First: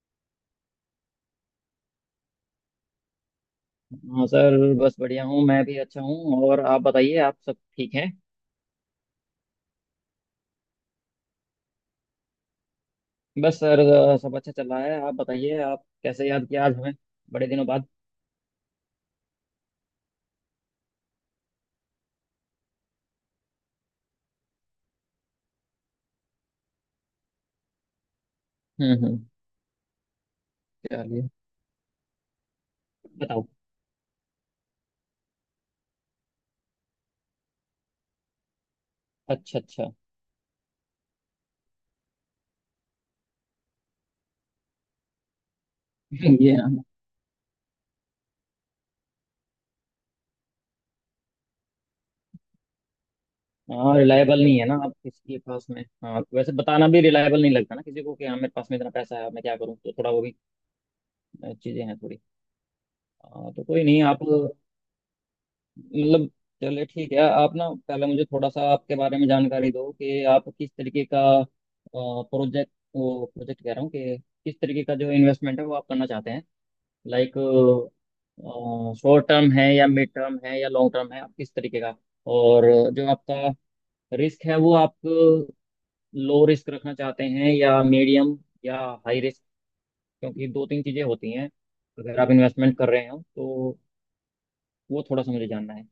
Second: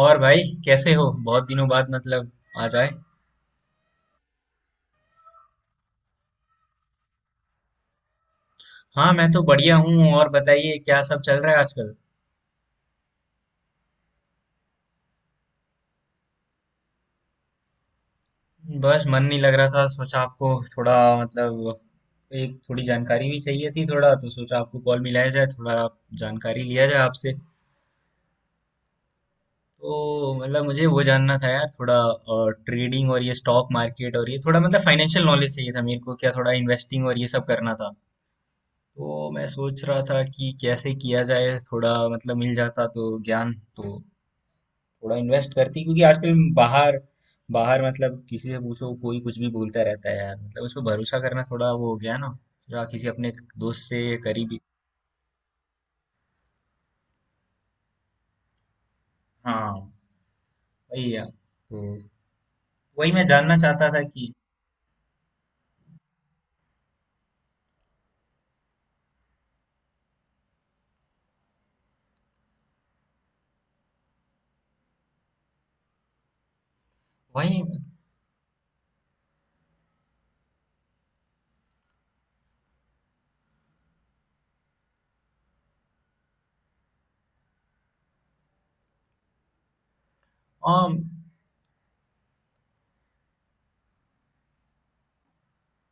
और भाई कैसे हो? बहुत दिनों बाद मतलब आ जाए। हाँ सर। बस बढ़िया हूँ, मैं भी अच्छा हूँ। और आप बताइए, आप सब ठीक हैं? हाँ, मैं तो बढ़िया हूँ। और बताइए, क्या सब चल रहा है आजकल? बस सर, सब अच्छा चल रहा है। आप बताइए, आप कैसे याद किया आज हमें, बड़े दिनों बाद। बस मन नहीं लग रहा था, सोचा आपको थोड़ा मतलब एक थोड़ी जानकारी भी चाहिए थी थोड़ा, तो सोचा आपको कॉल मिलाया जाए, थोड़ा आप जानकारी लिया जाए आपसे। हम्म। तो मतलब मुझे वो चलिए जानना था यार, थोड़ा ट्रेडिंग और ये बताओ। स्टॉक मार्केट और ये थोड़ा मतलब फाइनेंशियल नॉलेज चाहिए था मेरे को, क्या थोड़ा इन्वेस्टिंग और ये सब करना था। तो मैं अच्छा सोच अच्छा। रहा था कि कैसे किया जाए, थोड़ा मतलब मिल जाता तो ज्ञान तो थोड़ा इन्वेस्ट करती क्योंकि आजकल ये, हाँ, बाहर बाहर मतलब किसी से पूछो कोई कुछ भी बोलता रहता है यार, मतलब उस पर भरोसा करना थोड़ा वो हो गया ना, या किसी अपने दोस्त हाँ, से रिलायबल नहीं करीबी। है ना आप किसी के पास में। हाँ वैसे बताना भी रिलायबल नहीं लगता ना किसी को कि हाँ मेरे पास में इतना पैसा है, मैं क्या करूँ, हाँ, तो थोड़ा वो भी वही है। तो चीजें हैं थोड़ी। वही मैं हाँ, जानना तो कोई चाहता था नहीं, आप कि मतलब, चलिए ठीक है। आप ना पहले मुझे थोड़ा सा आपके बारे में जानकारी दो कि आप किस तरीके का प्रोजेक्ट, वो प्रोजेक्ट कह रहा हूँ, कि किस तरीके का जो इन्वेस्टमेंट है वो आप करना चाहते हैं। लाइक वही। शॉर्ट टर्म है या मिड टर्म है या लॉन्ग टर्म है, आप किस तरीके का। और जो आपका रिस्क है वो आप लो रिस्क रखना चाहते हैं या मीडियम या हाई रिस्क, क्योंकि दो तीन आम, चीज़ें होती हैं अगर आप इन्वेस्टमेंट कर रहे हो तो। वो थोड़ा सा मुझे जानना है,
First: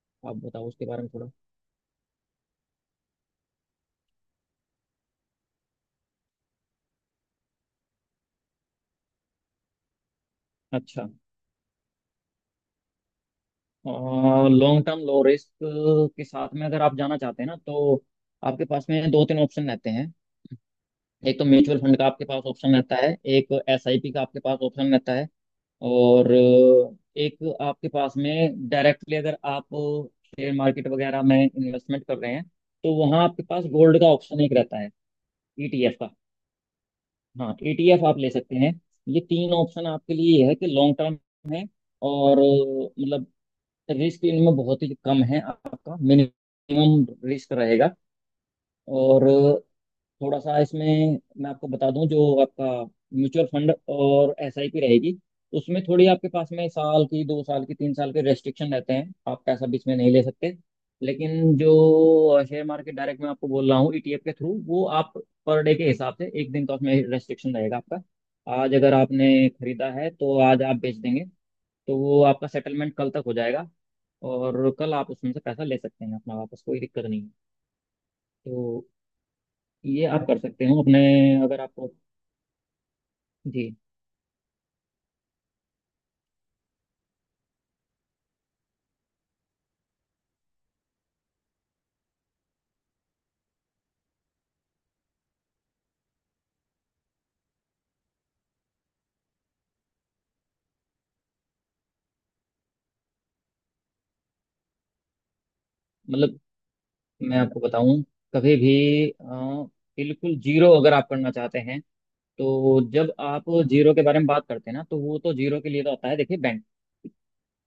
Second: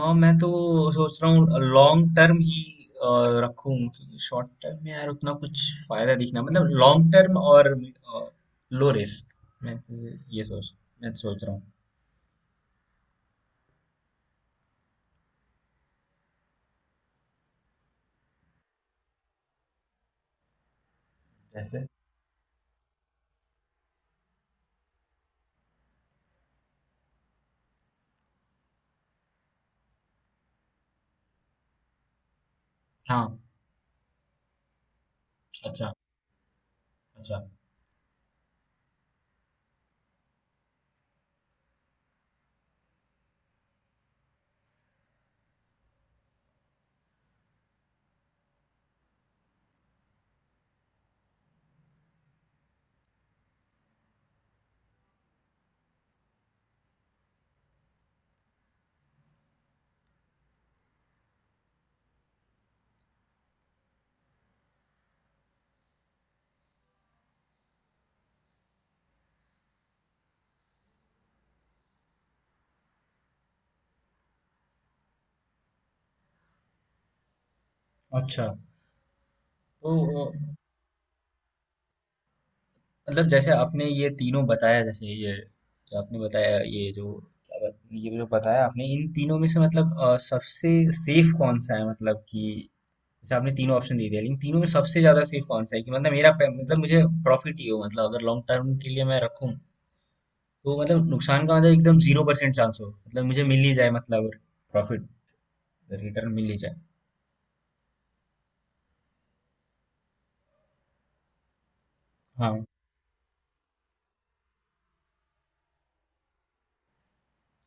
आम, मैं आप तो बताओ उसके बारे में सोच रहा थोड़ा। हूँ लॉन्ग टर्म ही अ, रखूं क्योंकि शॉर्ट टर्म में यार उतना कुछ फायदा दिखना मतलब लॉन्ग टर्म और लो रिस्क मैं तो ये सोच, अच्छा, मैं तो सोच रहा हूँ। लॉन्ग टर्म लो रिस्क के साथ में अगर आप जाना चाहते हैं ना, तो आपके पास में दो तीन ऑप्शन रहते हैं। एक तो म्यूचुअल जैसे फंड का आपके पास ऑप्शन रहता है, एक एसआईपी का आपके पास ऑप्शन रहता है, और एक आपके पास में डायरेक्टली अगर आप शेयर मार्केट वगैरह में इन्वेस्टमेंट कर रहे हैं तो वहाँ हाँ, आपके पास गोल्ड का ऑप्शन एक रहता है, अच्छा ईटीएफ का। अच्छा हाँ ईटीएफ आप ले सकते हैं। ये तीन ऑप्शन आपके लिए ये है कि लॉन्ग टर्म है, और मतलब रिस्क इनमें बहुत ही कम है, आपका मिनिमम रिस्क रहेगा। और थोड़ा सा इसमें मैं आपको बता दूं, जो आपका म्यूचुअल फंड और एसआईपी रहेगी, उसमें थोड़ी आपके पास में साल की, दो साल की, तीन साल के रेस्ट्रिक्शन रहते हैं, आप पैसा बीच में नहीं ले सकते। लेकिन जो शेयर मार्केट डायरेक्ट में आपको बोल रहा हूँ, ईटीएफ के थ्रू, वो आप पर डे के हिसाब से एक दिन का उसमें रेस्ट्रिक्शन रहेगा आपका। आज अगर आपने खरीदा है तो आज आप बेच देंगे, तो वो आपका सेटलमेंट कल तक हो जाएगा, और कल आप उसमें से पैसा ले सकते हैं अपना वापस, कोई दिक्कत नहीं है। अच्छा। तो ये आप तो अ, कर सकते हो अपने, अगर आपको। मतलब जैसे जी। आपने ये तीनों बताया, जैसे ये जो आपने बताया, ये जो ये जो बताया आपने, इन तीनों में से मतलब सबसे सेफ कौन सा है, मतलब कि जैसे आपने तीनों ऑप्शन दे दिया, लेकिन तीनों में सबसे ज्यादा सेफ कौन सा है कि मतलब मतलब मुझे प्रॉफिट ही हो, मतलब अगर लॉन्ग टर्म के लिए मैं रखूं तो मतलब नुकसान का मतलब एकदम 0% चांस हो, मतलब मुझे मिल ही जाए मतलब प्रॉफिट, रिटर्न मतलब मिल ही जाए। मैं आपको बताऊं, कभी भी बिल्कुल जीरो अगर आप करना चाहते हैं, हाँ, तो जब आप जीरो के बारे में बात करते हैं ना, तो वो तो जीरो के लिए तो होता है, देखिए बैंक।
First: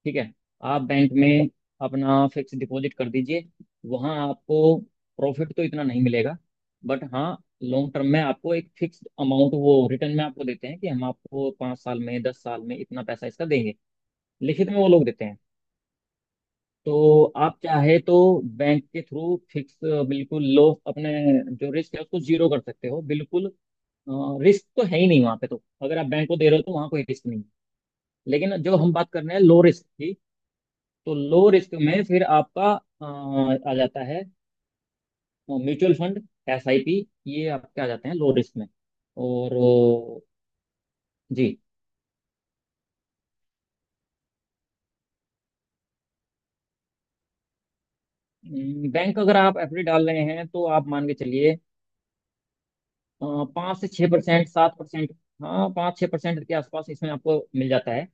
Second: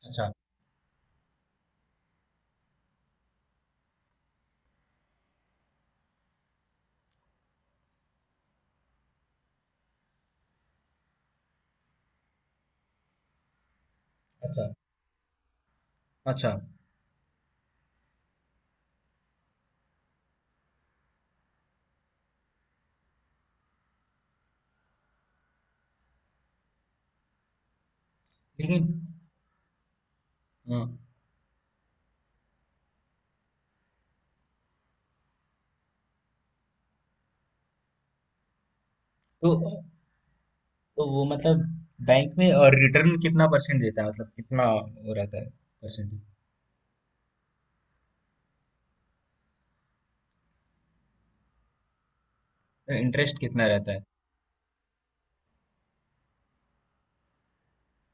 ठीक अच्छा है, आप बैंक में अपना फिक्स डिपॉजिट कर दीजिए, वहां आपको प्रॉफिट तो इतना नहीं मिलेगा, बट हाँ लॉन्ग टर्म में आपको एक फिक्स अमाउंट वो रिटर्न में आपको देते हैं कि हम आपको 5 साल में, 10 साल में इतना पैसा इसका देंगे, अच्छा लिखित में वो लोग देते हैं। अच्छा। तो आप चाहे तो बैंक के थ्रू फिक्स, बिल्कुल लो अपने जो रिस्क है उसको जीरो कर सकते हो, बिल्कुल रिस्क तो है ही नहीं वहां पे। तो अगर आप बैंक को दे रहे हो तो वहां कोई रिस्क नहीं है। लेकिन जो लेकिन हम बात कर रहे हैं लो रिस्क की, हाँ, तो लो रिस्क में फिर आपका अ, आ जाता है म्यूचुअल फंड, एसआईपी, ये आपके आ जाते हैं लो रिस्क में। तो और तो वो जी, मतलब बैंक में और रिटर्न कितना परसेंट देता है, मतलब कितना वो रहता है परसेंट, बैंक अगर आप एफडी डाल रहे हैं तो आप मान के चलिए इंटरेस्ट कितना पाँच से रहता है? छः परसेंट 7%। हाँ 5 छः % के आसपास इसमें आपको मिल जाता है।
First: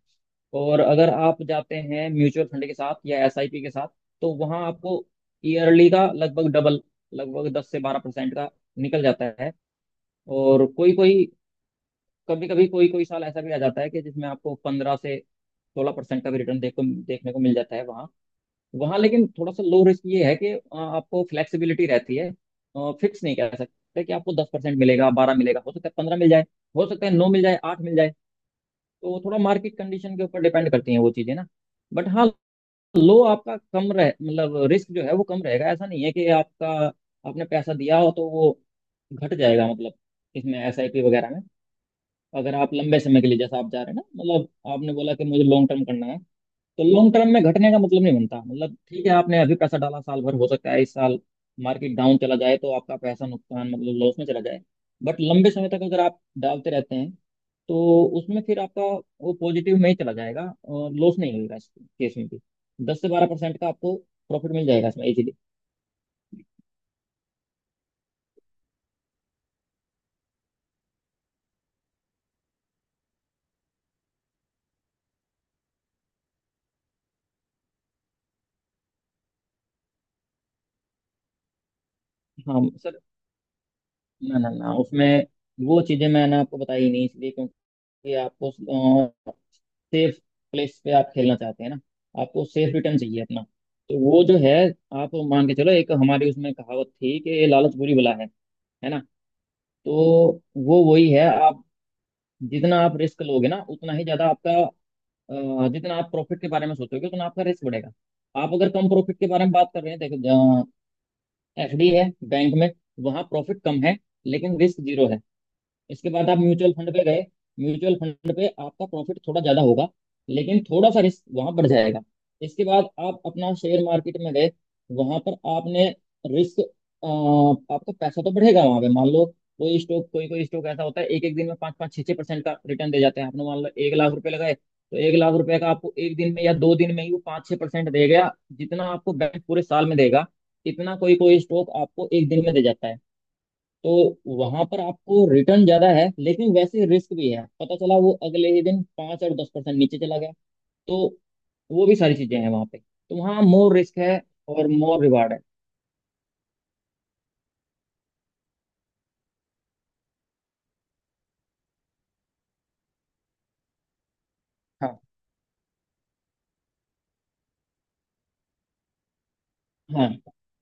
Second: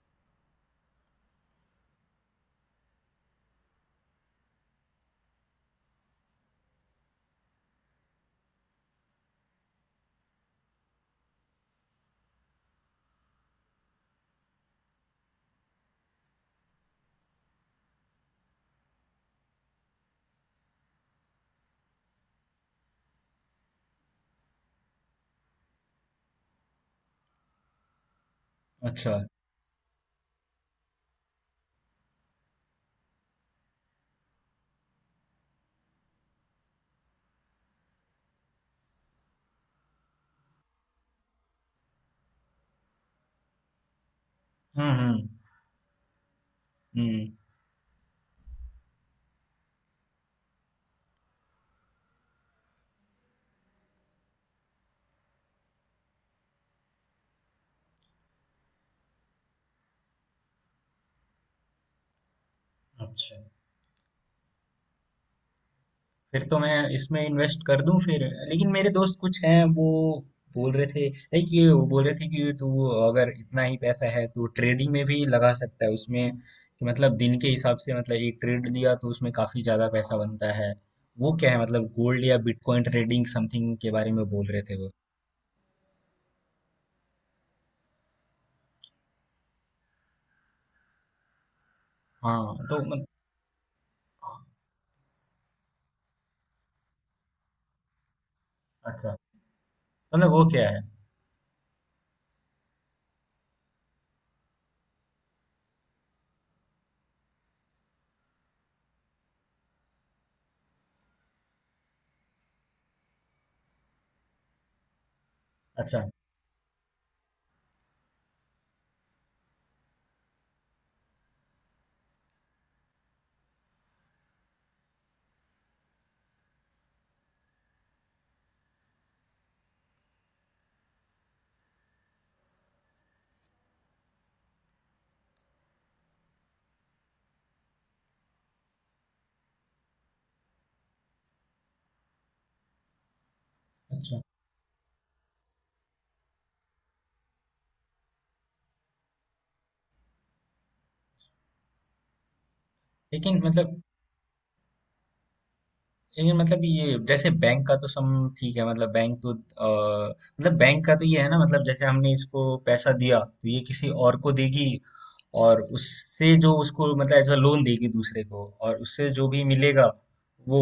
और अगर आप जाते हैं म्यूचुअल फंड के साथ या एसआईपी के साथ, तो वहाँ आपको ईयरली का लगभग डबल, लगभग 10 से 12% का निकल जाता है। और कोई कोई, कभी कभी कोई कोई साल ऐसा भी आ जाता है कि जिसमें आपको 15 से 16% का भी रिटर्न देखो देखने को मिल जाता है वहाँ। वहाँ लेकिन थोड़ा सा लो रिस्क ये है कि आपको फ्लेक्सिबिलिटी रहती है, फिक्स नहीं कह सकते कि आपको 10% मिलेगा, बारह मिलेगा, हो सकता है पंद्रह मिल जाए, हो सकता है नौ मिल जाए, आठ मिल जाए। तो अच्छा। वो थोड़ा मार्केट कंडीशन के ऊपर डिपेंड करती हैं वो चीज़ें ना। बट हाँ, लो आपका कम रह मतलब रिस्क जो है वो कम रहेगा। ऐसा नहीं है कि आपका, आपने पैसा दिया हो तो वो घट जाएगा, मतलब इसमें एसआईपी वगैरह में अगर आप लंबे समय के लिए जैसा आप जा रहे हैं ना, मतलब हम्म आपने बोला कि हम्म मुझे लॉन्ग टर्म करना है, तो लॉन्ग हम्म। टर्म में घटने का मतलब नहीं बनता। मतलब ठीक है, आपने अभी पैसा डाला साल भर, हो सकता है इस साल मार्केट डाउन चला जाए तो आपका पैसा नुकसान मतलब लॉस में चला जाए, बट लंबे समय तक अगर आप डालते रहते हैं, तो उसमें फिर आपका वो पॉजिटिव में ही चला जाएगा और लॉस नहीं होगा। इस केस में भी दस से बारह अच्छा, परसेंट का आपको प्रॉफिट मिल जाएगा इसमें इजीली। फिर तो मैं इसमें इन्वेस्ट कर दूं फिर। लेकिन मेरे दोस्त कुछ हैं, वो बोल रहे थे लाइक, ये वो बोल रहे थे कि तू अगर इतना ही पैसा है तो ट्रेडिंग में भी लगा सकता है, उसमें कि मतलब दिन के हिसाब से मतलब एक ट्रेड लिया तो उसमें काफी ज्यादा पैसा बनता है। वो क्या है मतलब गोल्ड या हाँ बिटकॉइन सर। ट्रेडिंग समथिंग के बारे में ना बोल ना रहे ना, थे वो। उसमें वो चीज़ें मैंने आपको बताई नहीं इसलिए। ये आपको सेफ प्लेस पे आप खेलना चाहते हैं ना, आपको हाँ सेफ तो रिटर्न चाहिए अपना। तो वो जो है, आप मान के चलो, एक हमारी उसमें कहावत थी कि ये लालच बुरी बला है ना। अच्छा, तो मतलब वो क्या है? वो वही है आप, जितना आप रिस्क लोगे ना, उतना ही ज्यादा आपका जितना आप प्रॉफिट के बारे में सोचोगे, उतना आपका रिस्क बढ़ेगा। आप अगर कम प्रॉफिट के बारे में बात कर रहे हैं, देखो एफडी है बैंक में, वहां प्रॉफिट कम है लेकिन रिस्क जीरो है। अच्छा, इसके बाद आप म्यूचुअल फंड पे गए, म्यूचुअल फंड पे आपका प्रॉफिट थोड़ा ज्यादा होगा लेकिन थोड़ा सा रिस्क वहां बढ़ जाएगा। इसके बाद आप अपना शेयर मार्केट में गए, वहां पर आपने रिस्क, आपका पैसा तो बढ़ेगा वहां पे, मान लो कोई स्टॉक, कोई कोई स्टॉक ऐसा होता है एक एक दिन में पाँच पाँच छः छः परसेंट का रिटर्न दे जाते हैं। आपने मान लो एक लाख रुपए लगाए तो एक लाख रुपए का आपको एक दिन में या दो दिन में ही वो पाँच छः परसेंट दे गया, जितना आपको बैंक पूरे साल में देगा इतना कोई कोई स्टॉक आपको एक दिन में दे जाता है। तो अच्छा। वहां पर आपको रिटर्न ज्यादा है लेकिन वैसे रिस्क भी है, पता चला वो अगले ही दिन 5 और 10% नीचे चला गया। तो वो भी सारी चीजें हैं वहां पे, तो लेकिन वहाँ मोर मतलब, रिस्क है और मोर रिवार्ड है। लेकिन मतलब ये जैसे बैंक का तो सम, ठीक है मतलब बैंक तो मतलब बैंक का तो ये है ना, मतलब जैसे हमने इसको पैसा दिया तो ये किसी और को देगी, हाँ और उससे जो उसको मतलब एज अ लोन देगी दूसरे को, और उससे जो भी मिलेगा हाँ वो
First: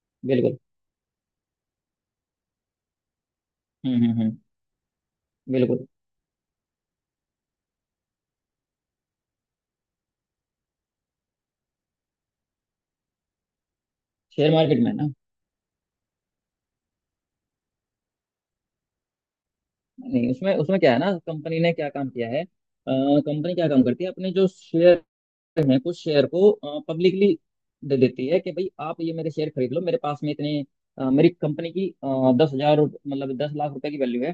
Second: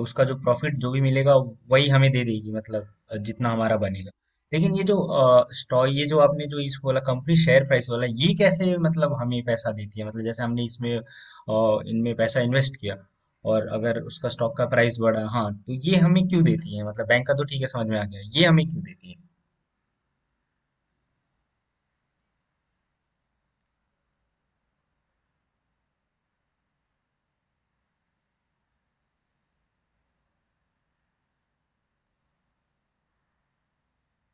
उसका जो बिल्कुल। प्रॉफिट जो भी मिलेगा वही हमें दे देगी, मतलब जितना हमारा बनेगा। हम्म। लेकिन ये जो बिल्कुल। स्टॉक, ये जो आपने जो इस बोला कंपनी शेयर प्राइस वाला ये कैसे मतलब हमें पैसा देती है, मतलब जैसे हमने इसमें इनमें पैसा इन्वेस्ट किया और अगर उसका शेयर स्टॉक का मार्केट में प्राइस ना, बढ़ा, हाँ, तो ये हमें क्यों देती है? मतलब बैंक का तो ठीक है, समझ में आ गया, ये हमें क्यों देती है? नहीं उसमें, क्या है ना, कंपनी ने क्या काम किया है, कंपनी क्या काम करती है, अपने जो शेयर हैं कुछ शेयर को पब्लिकली दे देती है कि भाई आप ये मेरे शेयर खरीद लो, मेरे पास में इतने मेरी कंपनी की 10 हज़ार मतलब 10 लाख रुपए की वैल्यू है।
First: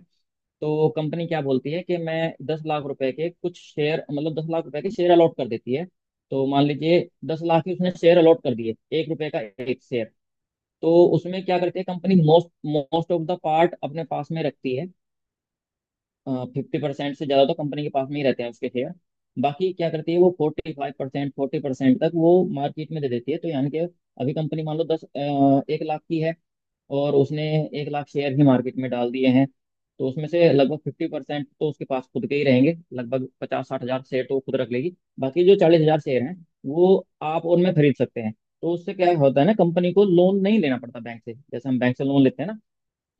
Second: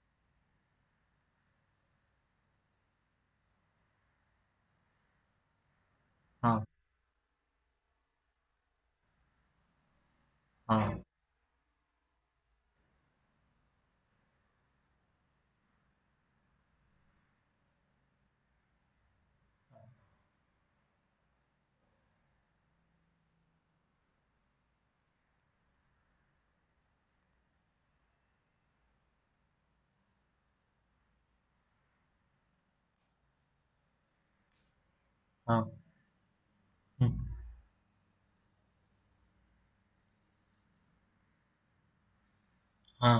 तो कंपनी क्या बोलती है कि मैं 10 लाख रुपए के कुछ शेयर, मतलब दस लाख रुपए के शेयर अलॉट कर देती है। तो हाँ मान लीजिए 10 लाख के उसने शेयर अलॉट कर दिए, एक रुपए का एक शेयर। हाँ तो उसमें क्या करती है company, most most of the part अपने पास में रखती है, 50% से ज़्यादा तो कंपनी के पास में ही रहते हैं उसके शेयर। बाकी क्या करती है वो, 45% 40% तक वो मार्केट में दे देती है। तो यानी कि अभी कंपनी मान लो दस एक लाख की है, और उसने एक लाख शेयर ही मार्केट में डाल दिए हैं, तो उसमें से लगभग 50% तो उसके पास खुद के ही रहेंगे, लगभग 50-60 हज़ार शेयर तो वो खुद रख लेगी। बाकी जो हाँ। 40 हज़ार शेयर हैं वो हम्म, आप और मैं खरीद सकते हैं। तो उससे क्या होता है ना, कंपनी को लोन नहीं लेना पड़ता बैंक से, जैसे हम बैंक से लोन लेते हैं ना,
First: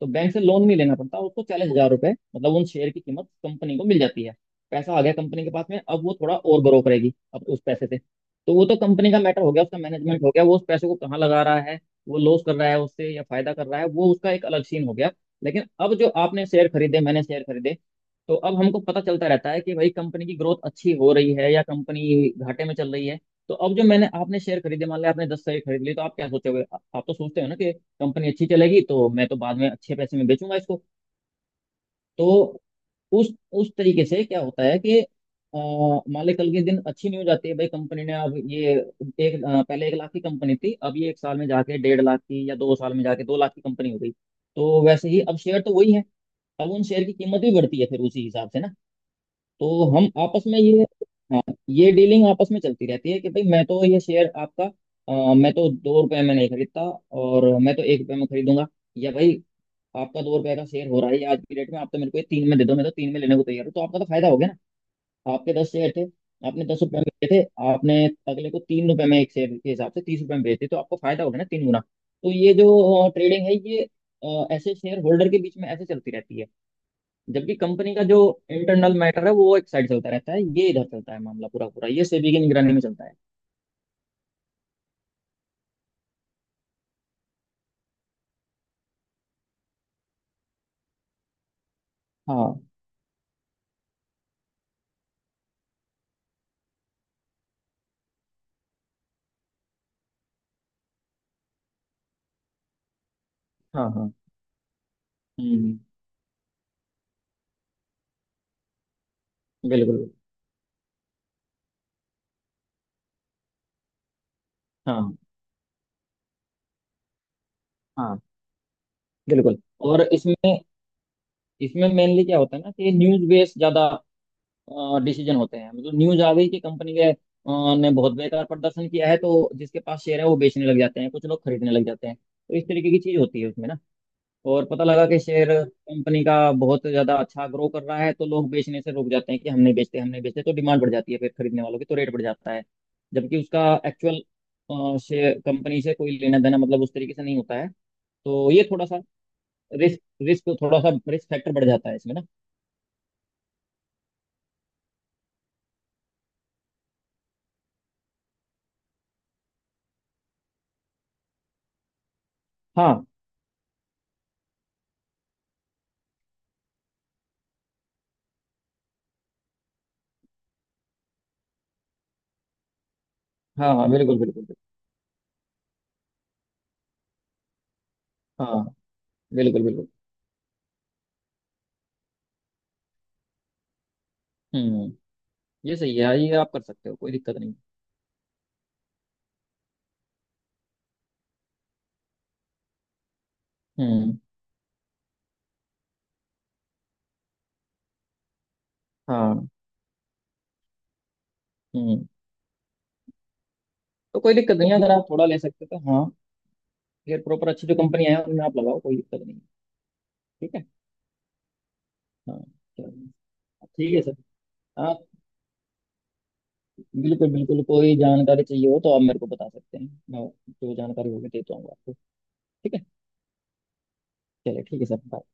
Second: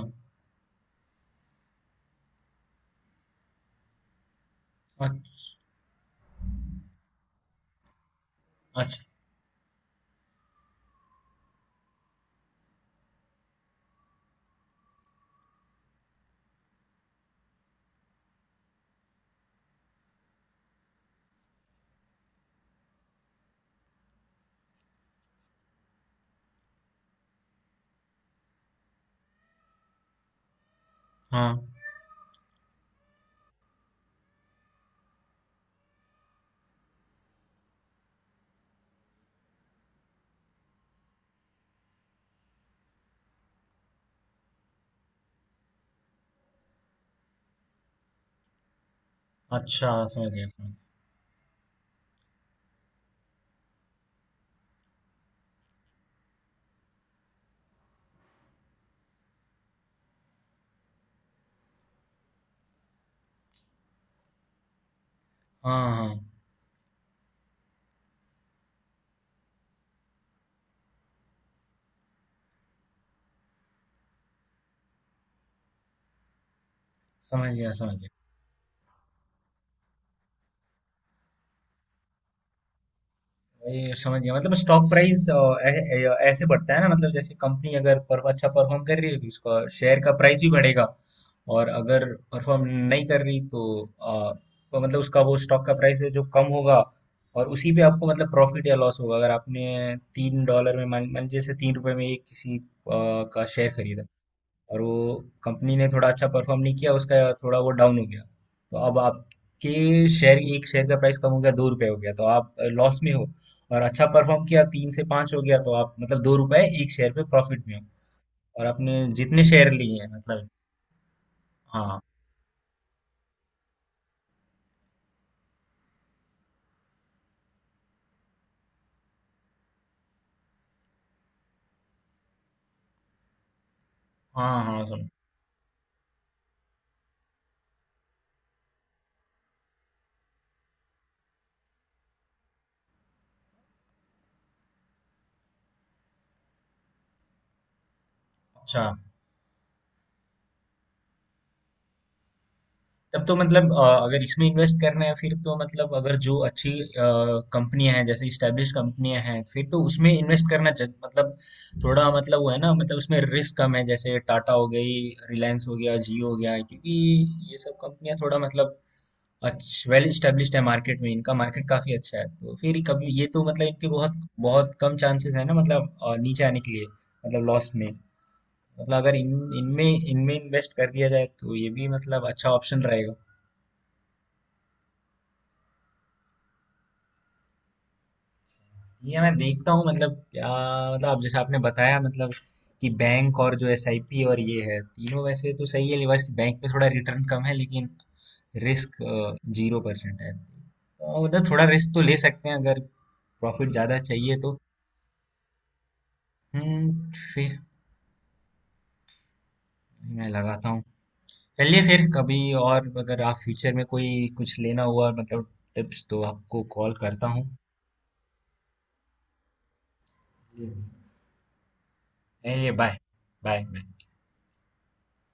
तो बैंक से लोन नहीं लेना पड़ता उसको। 40 हज़ार रुपए मतलब उन शेयर की कीमत कंपनी को मिल जाती है, पैसा आ गया कंपनी के अच्छा। पास में, अब वो थोड़ा और ग्रो करेगी अब उस पैसे से। तो वो तो अच्छा, कंपनी का मैटर हो गया, उसका मैनेजमेंट हो गया, वो उस पैसे को कहाँ लगा रहा है, वो लॉस कर रहा है उससे या फायदा कर रहा है, वो उसका एक अलग सीन हो गया। लेकिन अब जो आपने शेयर खरीदे मैंने शेयर खरीदे, तो अब हमको पता चलता रहता है कि भाई कंपनी की ग्रोथ अच्छी हो रही है या कंपनी घाटे में चल रही है। तो अब जो मैंने आपने शेयर खरीदे, मान लिया आपने 10 शेयर खरीद लिए, तो आप क्या सोचे हुए, आप तो सोचते हो ना कि कंपनी अच्छी चलेगी तो मैं तो बाद में अच्छे पैसे में बेचूंगा इसको। हाँ। तो उस उस तरीके से क्या होता है कि मान ले कल के दिन अच्छी न्यूज आती है, भाई कंपनी ने अब ये एक पहले एक लाख की कंपनी थी, अब ये एक साल में जाके डेढ़ लाख की या दो साल में जाके दो लाख की कंपनी हो गई। तो वैसे ही अब शेयर तो वही है, अब उन शेयर की कीमत भी बढ़ती है फिर उसी हिसाब से ना। अच्छा, तो हम समझ आपस गया में समझ गया। ये, हाँ, ये डीलिंग आपस में चलती रहती है कि भाई मैं तो ये शेयर आपका मैं तो दो रुपए में नहीं खरीदता, और मैं तो एक रुपए में खरीदूंगा, या भाई आपका दो रुपए का शेयर हो रहा है ये आज की डेट में, आप तो मेरे को ये तीन में दे दो, मैं तो तीन में लेने को तैयार हूँ, तो आपका तो फायदा हो गया ना। आपके दस हाँ, शेयर थे, हाँ, आपने 10 रुपए में लिए थे, आपने अगले को तीन रुपए में एक शेयर के हिसाब से 30 रुपए में बेचे, तो आपको फायदा हो गया ना तीन गुना। तो ये जो ट्रेडिंग है ये ऐसे शेयर होल्डर के बीच में ऐसे चलती रहती है, समझ जबकि गया कंपनी समझ का गया। जो इंटरनल मैटर है वो एक साइड चलता रहता है, ये इधर चलता है मामला, पूरा पूरा ये सेबी की निगरानी में चलता है। ये समझ गया, मतलब स्टॉक प्राइस ऐसे बढ़ता है ना, मतलब जैसे कंपनी अगर अच्छा परफॉर्म कर रही है तो उसका शेयर का प्राइस भी बढ़ेगा, और अगर हाँ परफॉर्म नहीं कर रही तो, अ, तो मतलब उसका वो स्टॉक का प्राइस है जो कम होगा, और उसी पे आपको मतलब प्रॉफिट या लॉस होगा। अगर आपने तीन डॉलर में मान मान लीजिए जैसे तीन रुपए में ये किसी का शेयर हाँ खरीदा, हाँ। और वो कंपनी हम्म ने थोड़ा अच्छा परफॉर्म नहीं किया, उसका थोड़ा वो डाउन हो गया, तो अब आपके बिल्कुल बिल्कुल। शेयर एक शेयर का प्राइस कम हो गया, दो रुपए हो गया, तो आप लॉस में हो। और अच्छा परफॉर्म किया, तीन से हाँ पाँच हो गया, तो आप मतलब दो रुपए एक शेयर पे प्रॉफिट में हो, हाँ और आपने जितने बिल्कुल। शेयर लिए और हैं मतलब। इसमें इसमें हाँ मेनली क्या होता है ना कि न्यूज बेस्ड ज्यादा डिसीजन होते हैं, मतलब न्यूज आ गई कि कंपनी के ने बहुत बेकार प्रदर्शन किया है, तो जिसके पास शेयर है वो बेचने लग जाते हैं, कुछ लोग खरीदने लग जाते हैं, तो इस तरीके की चीज होती है उसमें ना। हाँ और पता हाँ लगा सुनो। कि शेयर कंपनी का बहुत ज्यादा अच्छा ग्रो कर रहा है, तो लोग बेचने से रुक जाते हैं कि हम नहीं बेचते हम नहीं बेचते, तो डिमांड बढ़ जाती है फिर खरीदने वालों की, तो रेट बढ़ जाता है, जबकि उसका एक्चुअल शेयर कंपनी से कोई लेना देना मतलब उस तरीके से नहीं होता है। तो ये अच्छा, थोड़ा सा रिस्क रिस्क थोड़ा सा रिस्क फैक्टर बढ़ जाता है इसमें ना। तब तो मतलब अगर इसमें इन्वेस्ट करना है फिर तो मतलब अगर जो अच्छी कंपनियां हैं, जैसे इस्टेब्लिश कंपनियां हैं, फिर तो उसमें इन्वेस्ट करना मतलब थोड़ा मतलब वो है ना, मतलब हाँ उसमें रिस्क कम है, जैसे टाटा हो गई, रिलायंस हो गया, जियो हो गया, क्योंकि ये सब कंपनियां थोड़ा मतलब अच्छा वेल इस्टेब्लिश्ड है, मार्केट में इनका मार्केट काफी अच्छा है, तो फिर कभी ये तो मतलब हाँ इनके हाँ बिल्कुल बहुत बिल्कुल बिल्कुल। बहुत कम चांसेस है ना, मतलब नीचे आने के लिए, मतलब लॉस में, हाँ मतलब अगर इन बिल्कुल बिल्कुल। इनमें इनमें इन्वेस्ट कर दिया जाए तो ये भी मतलब अच्छा ऑप्शन रहेगा। हम्म, ये सही है, ये आप कर सकते हो, कोई दिक्कत नहीं। ये मैं देखता हूँ, मतलब क्या मतलब आप जैसे आपने बताया मतलब कि बैंक और जो हम्म। एसआईपी और ये है, तीनों वैसे तो सही है, बस बैंक पे थोड़ा रिटर्न कम है लेकिन रिस्क हाँ। 0% है, तो मतलब थोड़ा रिस्क तो हम्म, ले सकते हैं अगर प्रॉफिट ज़्यादा तो कोई चाहिए दिक्कत तो। नहीं है, अगर आप थोड़ा ले सकते हो तो हाँ, हम्म, फिर प्रॉपर फिर अच्छी जो कंपनी है उनमें आप लगाओ, कोई दिक्कत नहीं है। मैं ठीक है। लगाता हूँ। चलिए, फिर कभी हाँ, और चलो, अगर आप फ्यूचर में ठीक है सर, कोई कुछ लेना आप। हुआ मतलब टिप्स तो आपको कॉल करता बिल्कुल हूँ। बिल्कुल, कोई जानकारी चाहिए हो तो आप मेरे को बता सकते हैं, मैं चलिए, जो जानकारी होगी दे दूंगा आपको। बाय। ठीक है, बाय बाय। चलिए ठीक है सर, बाय।